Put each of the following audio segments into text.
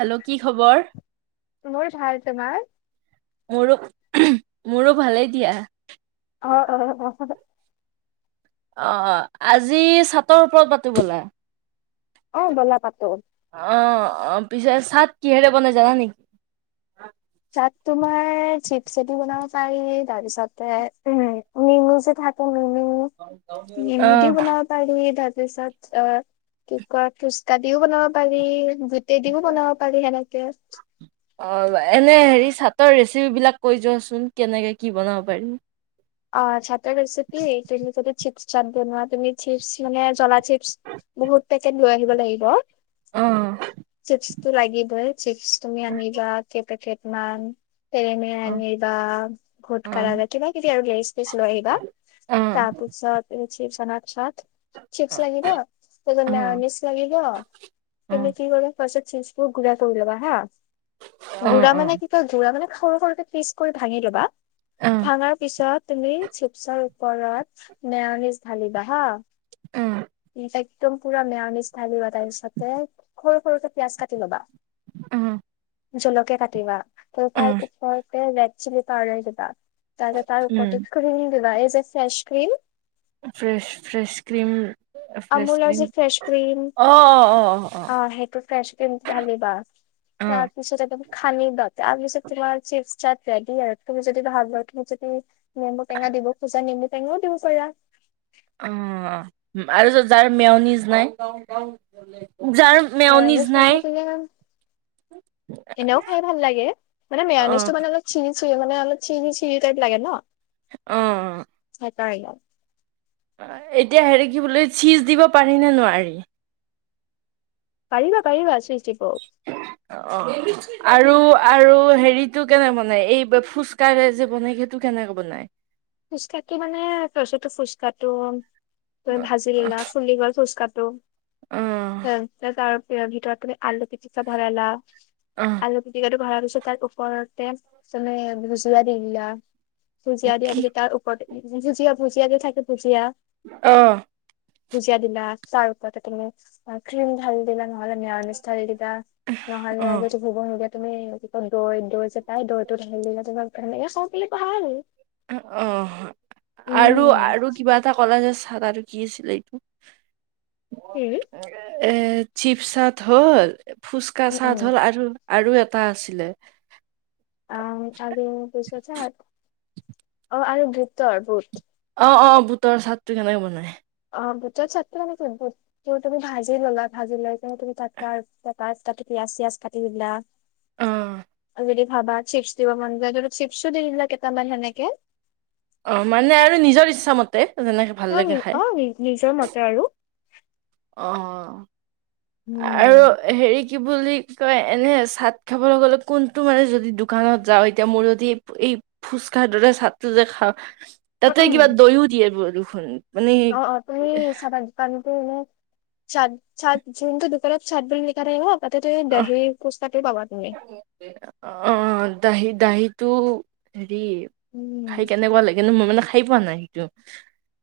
Hello কি খবৰ। মোৰ ভাল, তোমাৰ? মোৰো মোৰো ভালেই দিয়া। অ' অ' অ' অ'অ' আজি চাত ৰ ওপৰত পাতো ব'লা, অ', ব'লা পাতো। অ' অ' পিছে চাট কিহেৰে বনাই জানা নেকি। চাত তোমাৰ চিত চেতি বনাব পাৰি, তাৰ পিছতে নেমু যে থাকে নেমু, অ' নেমুদিও বনাব পাৰি তাত তাৰ পিছত, অ' কি ক'য় ফুচকা দিও বনাব পাৰি গোটেই দিও বনাব পাৰি সেনেকে অ' এনে হেৰি চাটৰ ৰেচিপ বিলাক কৈ যোৱাচোন কেনেকে কি বনাব পাৰি। অ' চাতৰ ৰেচিপি, তুমি যদি চিপ চাত বনোৱা, তুমি চিপ মানে জ্বলা চিপছ বহুত পেকেট লৈ আহিব লাগিব অ' চিপছটো লাগিবই, চিপছ তুমি আনিবা কেই পেকেট মান টেৰেমেৰে অ' আনিবা ভোট অ' কাৰ কিবা কিবি আৰু লেইজ ছ লৈ আহিবা, অ' অ' তাৰপিছত চিপছ অনাৰ পিছত চিপছ লাগিব তাৰপিছত অ' মেয়নিছ লাগিব অ' তুমি কি কৰিব চিপছবোৰ গুৰা কৰি ল'বা হাঁ, অ' অ' গুৰা মানে কি কয় গু়ৰা মানে সৰু সৰুকে পিচ কৰি ভাঙি ল'বা, অ' ভাঙাৰ ছত তুমি চিপছৰ ওপৰত মেয়নিচ ঢালিবা হাঁ একদম পুৰা মেয়নিছ ঢালিবা, তাৰ পিছতে সৰু সৰুকে পিয়াজ কাটি ল'বা আহ জলকীয়া কাটিবা ত তাৰ ওপৰতে ৰেড চিলি পাউদাৰ দিবা তাতে তাৰ উপৰতে উম, ক্ৰীম দিবা এই যে fresh cream fresh fresh cream fresh আমুলৰ ক্ৰীম যে ফ্ৰেছ ক্ৰীম অ' সেইটোত ফ্ৰেছ ক্ৰীম আনিবা অ' তাৰপিছত এটা সানিবা, তাৰপিছত তোমাৰ চিপ চাট ৰেডি আৰু তুমি যদি ভাল পোৱা তুমি যদি নেমু টেঙা দিব খোজা নেমু টেঙাও দিব পাৰা অ' আৰু যাৰ মেয়নিজ নাই। যাৰ মেয়নিজ নাই [unintelligible] এনেও খাই ভাল লাগে, মানে অ', মেয়নিছটো মানে অলপ চিনি চিলি মানে অলপ চিনি চিলি টাইপ লাগে ন। অ। নাই। এতিয়া হেৰি কি বোলো চিজ দিব পাৰিনে নোৱাৰি। পাৰিবা পাৰিবা চিজ দিব। [unintelligible] অ অ আৰু আৰু হেৰিটো কেনে বনাই এই ফুচকাৰে যে বনাই সেইটো। কেনেকে বনাই। ফুচকাটো মানে তাৰপিছতো ফুচকাটো তুমি ভাজি লা ফুলি গ'ল ফুচকাত অ', তাৰ ভিতৰত তুমি আলু পিটিকা ভৰালা অ', আলু পিটিকাটো ভৰাৰ পিছত তাৰ ওপৰতে তুমি ভুজিয়া দি দিলা ভুজিয়া কি দিয়া তাৰ ওপৰত ভুজিয়া ভুজিয়া যে থাকে ভুজিয়া অ' ভুজিয়া দিলা তাৰ ওপৰতে তুমি ক্ৰীম ঢালি দিলা নহ'লে মেওনিছ ঢালি দি। এতিয়া নহলে অ', আজি। [unintelligible] তুমি দৈ দৈ যে পাই দৈটো ঢালি দিলা তোমাক তেনেকে খাওঁ পাৰিলে পাৰা আৰু। অ আৰু আৰু কিবা এটা কলাজ আছে। থকাতো আৰু কি আছিলে এইটো। হম। এ চিপ চাট হ'ল ফুচকা উম চাট উম হ'ল আৰু। আৰু এটা আছিলে। অহ আলু ভূজিয়া চাট অ আৰু বুতৰ বুত। অ অ বুটৰ চাট টো কেনেকে বনাই। অ বুটৰ চাটটো মানে তুমি ভাজি ল'লা ভাজি লৈ কিনে তুমি তাত তাতে পিয়াজ। পিয়াজ চিয়াজ কাটি দিলা। অহ। বুলি ভাবা চিপছ দিব মন যায় চিপছো দি দিলা কেইটামান সেনেকে। অ মানে আৰু নিজৰ ইচ্ছাামতে। যেনেকে ভাল অ', লাগে খাই। অ নিজৰ মতে আৰু অ আৰু উম, হেৰি। কি বুলি কয় এনে চাট খাবলৈ গ'লে কোনটো মানে যদি দোকানত যাওঁ এতিয়া মোৰ যদি। ফুচকা দৰে চাটটো যে খাওঁ তাতে কিবা উম, দৈও দিয়ে দেখোন। মানে অ অ তুমি চাবা পানী। উম চাট চাট যোনটো দোকানত চাট বুলি লিখা থাকিব। তাতে তুমি অ দহি ফুচকাত পাবা তুমি। অ দাহি দাহিটো হেৰি উম, খাই কেনেকুৱা লাগে নো মই মানে খাই পোৱা নাই সেইটো।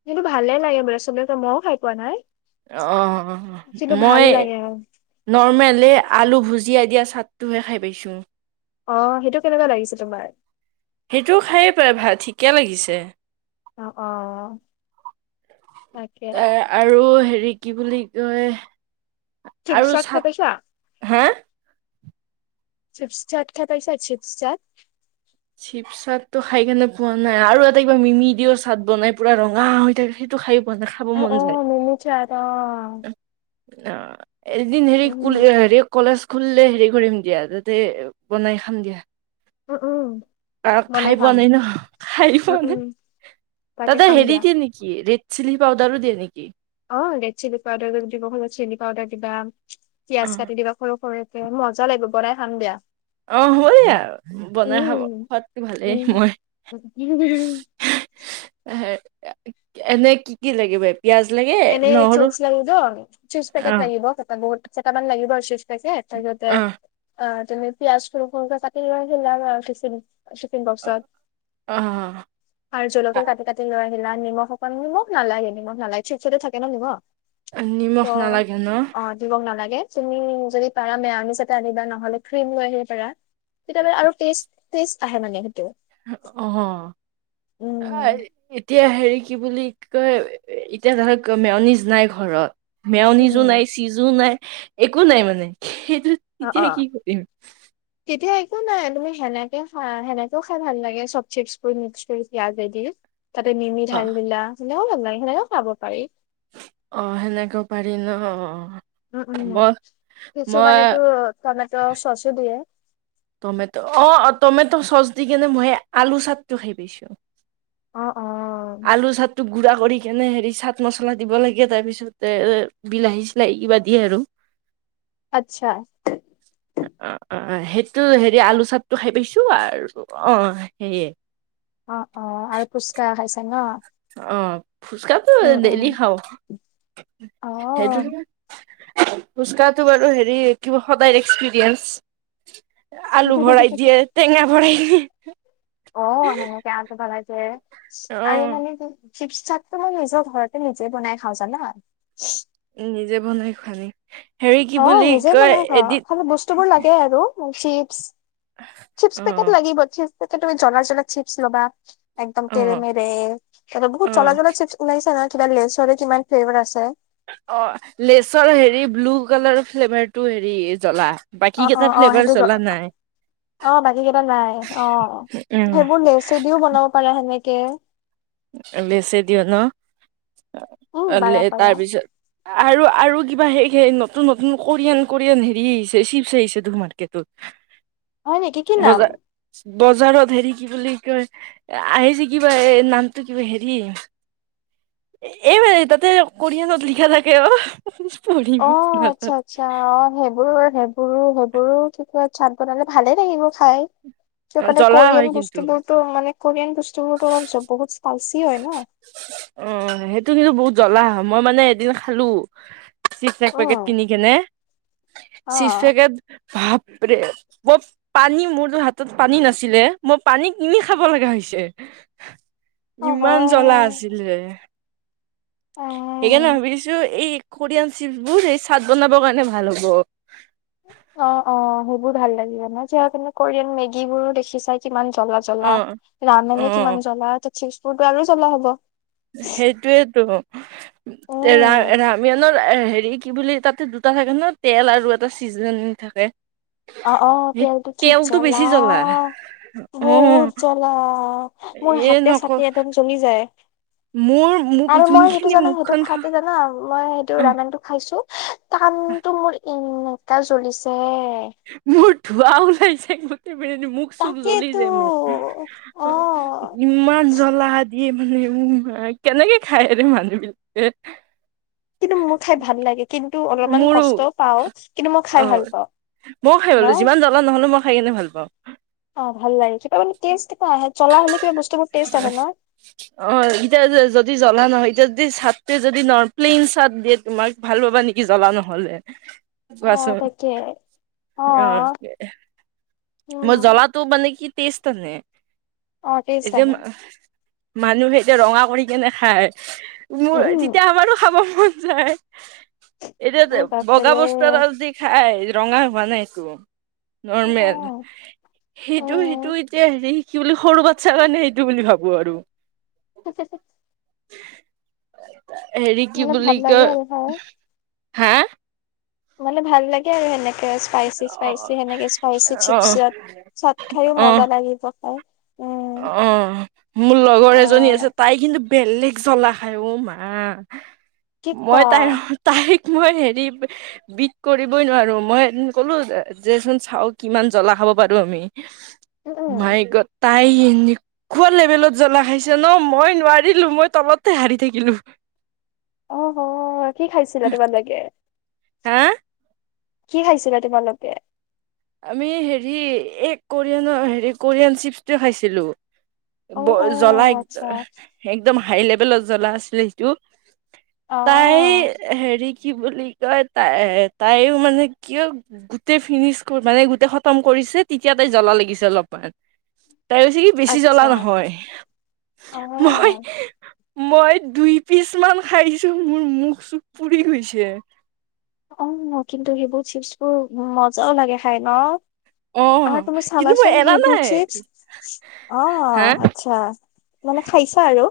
সেইটো ভালে লাগে বোলে চবকে মইও খাই পোৱা নাই। অ কিন্তু ভাল মই লাগে নৰ্মেলি আলু ভুজ। জীয়াই দিয়া চাটটোহে খাই পাইছোঁ। অ সেইটো কেনেকুৱা লাগিছে তোমাৰ। সেইটোও খায়ে পায় ভাল ঠিকে লাগিছে। অ অ তাকে। তাৰ আৰু হেৰি কি বুলি কয় তুমি আৰু চট খাই চাট পাইছা? হা। চিপছ চাট খাই পাইছা চিপছ চাট। চিপ চাট টো খাই কেনে পোৱা নাই আৰু এটা কিবা মিমি দিও চাট বনাই পুৰা ৰঙা হৈ থাকে সেইটো খাই। [unintelligible] খাব অ', মন যায়। অ', মিমি চাট অ'। অ এদিন হেৰি উম, হেৰি কলেজ। খুলে হেৰি কৰিম দিয়া তাতে বনাই খাম দিয়া। উম, উম, অহ খাই বনাই পোৱা খাম। নাই নহ খাই উম, পোৱা উম, নাই। তাকে তাতে খাম হেৰি দিয়া। দিয়ে নেকি ৰেড চিলি পাউদাৰো দিয়ে নেকি। অ' ৰেড চিলি পাউদাৰ দিব সময় চিলি পাউদাৰ দিবা। অ পিয়য়াজ কাটি দিবা সৰু সৰু এ মজা লাগিব বনাই খাম দিয়া। অ' হুইয়া বনাই খাব খোৱাদ তো ভালেই মই। কি [inaudible] এনে কি কি লাগিব। পিয়াজ লাগে এনে নহৰু চিপছ লাগিব। চিপছ পেকেট অ লাগিব। তাৰ পৰা বুট কেতামান লাগিব আৰু চিপ পেকেট তা পিছতে অ [inaudible] শ্বিফিং অ বক্সত অ' আৰু জলকীয়া কাটি কাটি লয়। জ্বলা নিমখ অকন নিমখ নালাগে নিমখ নালাগে চিপচতে থাকে নহ নিমখ। ত নিমখ নালাগে ন? অ নিমখ নালাগে। তুমি যদি পাৰা মেওঁনিছ আনিবা নহলে ক্ৰীম লৈ আহিব পাৰা। তেতিয়লে আৰু টেষ্ট টেষ্ট আহে মানে। অহ উম এতিয়া হেৰি। কি বুলি কয় এতিয়া ধৰক মেওঁনিজ নাই ঘৰত। উম মেওনিযোৰ উম নাই চিযোৰ নাই একো নাই মানে। অ' তেতিয়া কি অ' কৰিম? তেতিয়া একো নাই তুমি সেনেকে খা সেনেকেও খাই ভাল লাগে চব চিপচবোৰ মিক্স কৰি পিয়াজে দি। তাতে মিমি অ' ধাল বিলা সেনেকও ভাল লাগে সেনেকেও খাব পাৰি। অ' সেনেকে পাৰি ন অ'। উম, উম। মই মই টমেট অ অ টমেট' চচ দি কিনে মই আলু চাটটো খাই পাইছো। অ অ আলুৰ চাদটো গুড়া কৰি কেনে হেৰি চাট মছলা দিব লাগে। [inaudible] [inaudible] [unintelligible] অ' অ' আৰু ফোচকা খাইছা ন। অ ফুচকাটো উম উম ৰ্ডেলি খাও। অ সেইটোনো ফুচকাটো বাৰু সদাই এক্সপ্ৰিয়েন্স। অ আলু ভৰাই দিয়ে টেঙা ভৰাই দিয়ে। অ' সেনেকে আম টো বনাইছে আৰু অ', মানে কি ছিবচাটো মই নিজৰ ঘৰতে নিজে বনাই খাওঁ জানা। উ নিজে বনাই খোৱা নি। অ' নিজে বনাই খাও। খালি বস্তু বোৰ লাগে আৰু। চিপ চিপ পেকেট অ', লাগিব চিপ পেকেট জলা জলা চিপ লবা। একদম তেৰে অ', মেৰে অ', [unintelligible] অ' লেচৰ হেৰি ব্লু কালাৰ ফ্লেভাৰটো হেৰি অ বাকী অ কেইটা অ ফ্লেভাৰ সেইটো জ- জলা নাই। অ' বাকী কেইটা নাই অ' উম, সেইবোৰ লেচেদিও বনাব পাৰে সেনেকে। লেছে দিঅ উম ন। বাৰা পাৰা তাৰপিছত আৰু আৰু কিবা হেই সেই নতুন নতুন কোৰিয়ান কোৰিয়ান হেৰি আহিছে চিপছ আহিছে ত মাৰ্কেটত। উ হয়, নেকি কি নাম। বজাৰত হেৰি কি বুলি কয় এ আহিছে কিবা এ না টো কিবা হেৰি এই বোৰে তাতে কৰিয়ানত লিখা থাকে অ' পঢ়িব অ' আচ্ছা, আচ্ছা, অ' সেইবোৰ সেইবোৰো সেইবোৰো তেতিয়া চাত বনালে ভালে লাগিব খাই। সেইকাৰণে জ্বলা হয় কোৰিয়ান কিন্তু বস্তু বোৰতো মানে কোৰিয়ান বস্তু বোৰতো অলপ বহুত পালচি হয় ন। অ সেইটো কিন্তু বহুত জ্বলা হয় মই মানে এদিন খালো চিপ এক পেকেট উম, কিনি কেনে চিপ অ'। পেকেট ভাপৰে মই পানী মোৰ হাতত পানী নাছিলে মই পানী কিনি খাব লগা হৈ হৈছে অহ, ইমান জলা আছে উ সেইকাৰণে অ', ভাবিছো এই কৰিয়ান চিপছবোৰ এই চাদ বনাব কাৰণে ভাল হ'ব অ' অ' সেইবোৰ ভাল লাগিব ন। চেয়া তুমি কৰিয়ান মেগী বোৰো জ্বলা জ্বলা অ অ ৰামনে কিমান জ্বলা ত' চিপবোৰতো আৰু জ্বলা হ'ব। সেইটোয়েতো ৰা উম ৰামিয়ানৰ হেৰি কি বুলি তাতে দুটা থাকে ন তেল আৰু এটা চিজেন থাকে। অ' অ' সেই তেলতো কি তেলটো দাদা। বেছি জ্বলা অ বহুত জ্বলা মোৰ এ হাতে নক চাতে এদম জ্বলি যায়। মোৰ মোক আৰু মই যোনখিনি সেইটো জানা সেইটো মুখখন খা খোৱাত জানা মই অ সেইটো ৰান্নাটো খাইছো টানটো মোৰ এনোকা জ্বলিছে মোৰ ধোৱা ওলাইছে মুখ চুখ জ্বলি তাকেইতো যায় অ মোৰ ইমান জ্বলা দে মানে উ মা কেনেকে খায়ৰে মানুহ বিলাকে কিন্তু মোৰ খাই ভাল লাগে কিন্তু অলপমান মোৰো কষ্টও পাও কিন্তু মই খাই ভাল পাওঁ ময়ও খাই ন গলো যিমান জ্বলা নহলেো মই খাই কিনে ভাল পাওঁ অ ভাল লাগিছে মানে ক আহ জ্বলা হলে কিবা বস্তুবোৰ টেষ্ট আহে ন অ এতিয়া যদি জ্বলা নহয় এতিয়া চাটটে যদি ন প্লেইন চাট দিয়ে তোমাক ভাল পাবা নেকি জ্বলা নহ'লে অ কোৱাচোন তাকে অ মোৰ উম জ্বলাটো মানে কি টেষ্ট আনেে অ এই টেষ্ট যে আহে মানুহে এতিয়া ৰঙা কৰি কেনে খায় মোৰ উম তেতিয়া আমাৰো খাব মন যায় মোৰ এতিয়া বগা বাপৰে বস্তু এটা যদি খাই ৰঙা হোৱা নাই একো নৰ্মেল উম সেইটো সেইটো উম এতিয়া হেৰি কি বুলি সৰু বাচ্ছাৰ কাৰণে এইটো বুলি ভাবো আৰু [inaudible] হেৰি কি মানে বুলি ভাল লাগে আৰু খাই কই হা মানে ভাল লাগে আৰু সেনেকে স্পাইচি অ স্পাইচি সেনেকে স্পাইচি অ চিপচত চাত খাইও মজা লাগিব খাই উম অ মোৰ লগৰ এজনী আছে অ' তাই কিন্তু বেলেগ জ্বলা খাই উ মা কি মই কোৱা তাই তাই মই হেৰি বিট কৰিবই নোৱাৰো মই ক'লো দেচোন চাও কিমান জ্বলা খাব পাৰো আমি, উম উম মায়ে ক তাই এনেকুৱা লেভেলত জ্বলা খাইছে ন মই নোৱাৰিলো মই তলতে হাৰি থাকিলো। [inaudible] অ', অ', কি খাইছিলা তোমালোকে?। হা কি খাইছিলা তোমালোকে?। আমি হেৰি এ কোৰিয়ানৰ হেৰি কোৰিয়ান চিপছটোৱ খাইছিলোঁ। অ' ব অ' জ্বলা আচ্ছা একদ-একদম হাই লেভেলত জ্বলা আছিলে সেইটো। তাই অ' হেৰি কি বুলি কয় তাই-তাইয়ো মানে কিয় গোটেই ফিনিছ মানে গোটেই খতম কৰিছে তেতিয়া তাই জ্বলা লাগিছে অলপমান। তাই কৈছে কি বেছি জ্বলা আচ্ছা নহয়। মই অ' মই দুই পিচ মান খাইছো মোৰ মুখ-চুখ পুৰি গৈছে। অ', কিন্তু সেইবোৰ চিপছবোৰ মজাও লাগে খাই ন। অ আ তুমি কিন্তু চাবা মই চোন এৰা হেইবোৰ নাই চিপচ, হা অ', আচ্ছা। মানে খাইছা আৰু।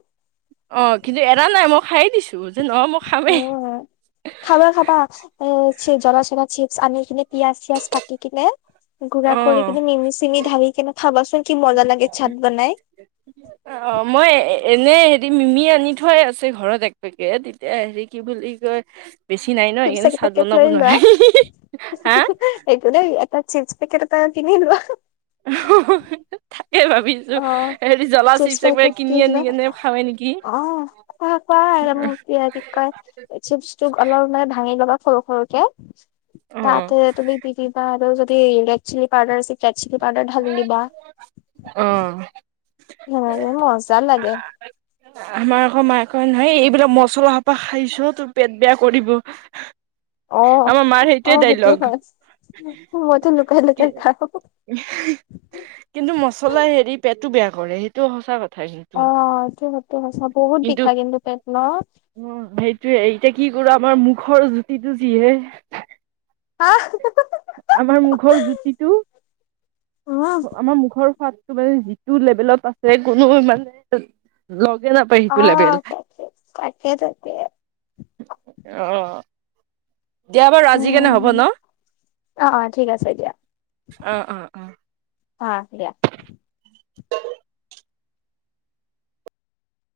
অ', কিন্তু এৰা নাই মই খায়েই দিছো, যে নহয় মই খামেই। উম খাবা খাবা এ, চি জলা চলা চিপছ আনি কিনে পিয়াজ চিয়াজ কাটি কিনে গুৰা অ কৰি কিনি মিমি ছিঙি ঢাৰি কিনে খাবাচোন কি মজা লাগে চাত বনাই। অ', অ', মই এ এনে হেৰি মিমি আনি থোৱাই আছে ঘৰত এক পেকেট, এতিয়া হেৰি কি বুলি কয় বেছি নাই ন চিপচ সেইকাৰণে এক চাট পেকেট বনাব লৈ লোৱা নোৱাৰি হা [inaudible] একো নাই তাত চিপচ পেকেট এটা কিনি লোৱা। [inaudible] থাকে ভাবিছো, অ হেৰি জ্বলা চিপছ চিপচ পেকেট এপকেট কিনি আনি লোৱা কেনে খাৱে নেকি। [unintelligible] চিপচটোক অলপ মানে ভাঙি লবা। সৰু-সৰুকে, অ তাতে তুমি দি দিবা আৰু যদি ৰেড চিলি পাউদাৰ আছে ৰেডচিলি পাউডাৰ ঢালি দিবা। অ'। [inaudible] মজা লাগে। আমাৰ আকৌ মায়ে কয় নহয়, এইবিলাক মচলা সোপা খাইছ তোৰ পেট বেয়া কৰিব। [inaudible] অ', আমাৰ মাৰ সেইটোৱে অ', সেইটো ডাইলগ হয়। মইতো লুকাই লুকাই খাওঁ। কিন্তু মচলা হেৰি পেটো বেয়া কৰে, সেইটো সঁচা কথা অ', কিন্তু। এইটো সেইটো সঁচা বহুত কিন্তু, বিষাই পেট ন? উম, সেইটয়ে এই এতিয়া কি কৰো আমাৰ মুখৰ জুতিটো যিহে। [inaudible] আমাৰ মুখৰ জুতিটো। উম, আমাৰ মুখৰ সোৱাদটো মানে যিটো লেভেলত আছে কোনো মানে, লগ এ নাপায় সিটো লেবেল। অ', তাকে তাকে তাকে অ'। দিয়া বাৰু আজি কেনে হ'ব উম, ন'। অ', অ', ঠিক আছে দিয়া, অ অ অ হা দিয়া।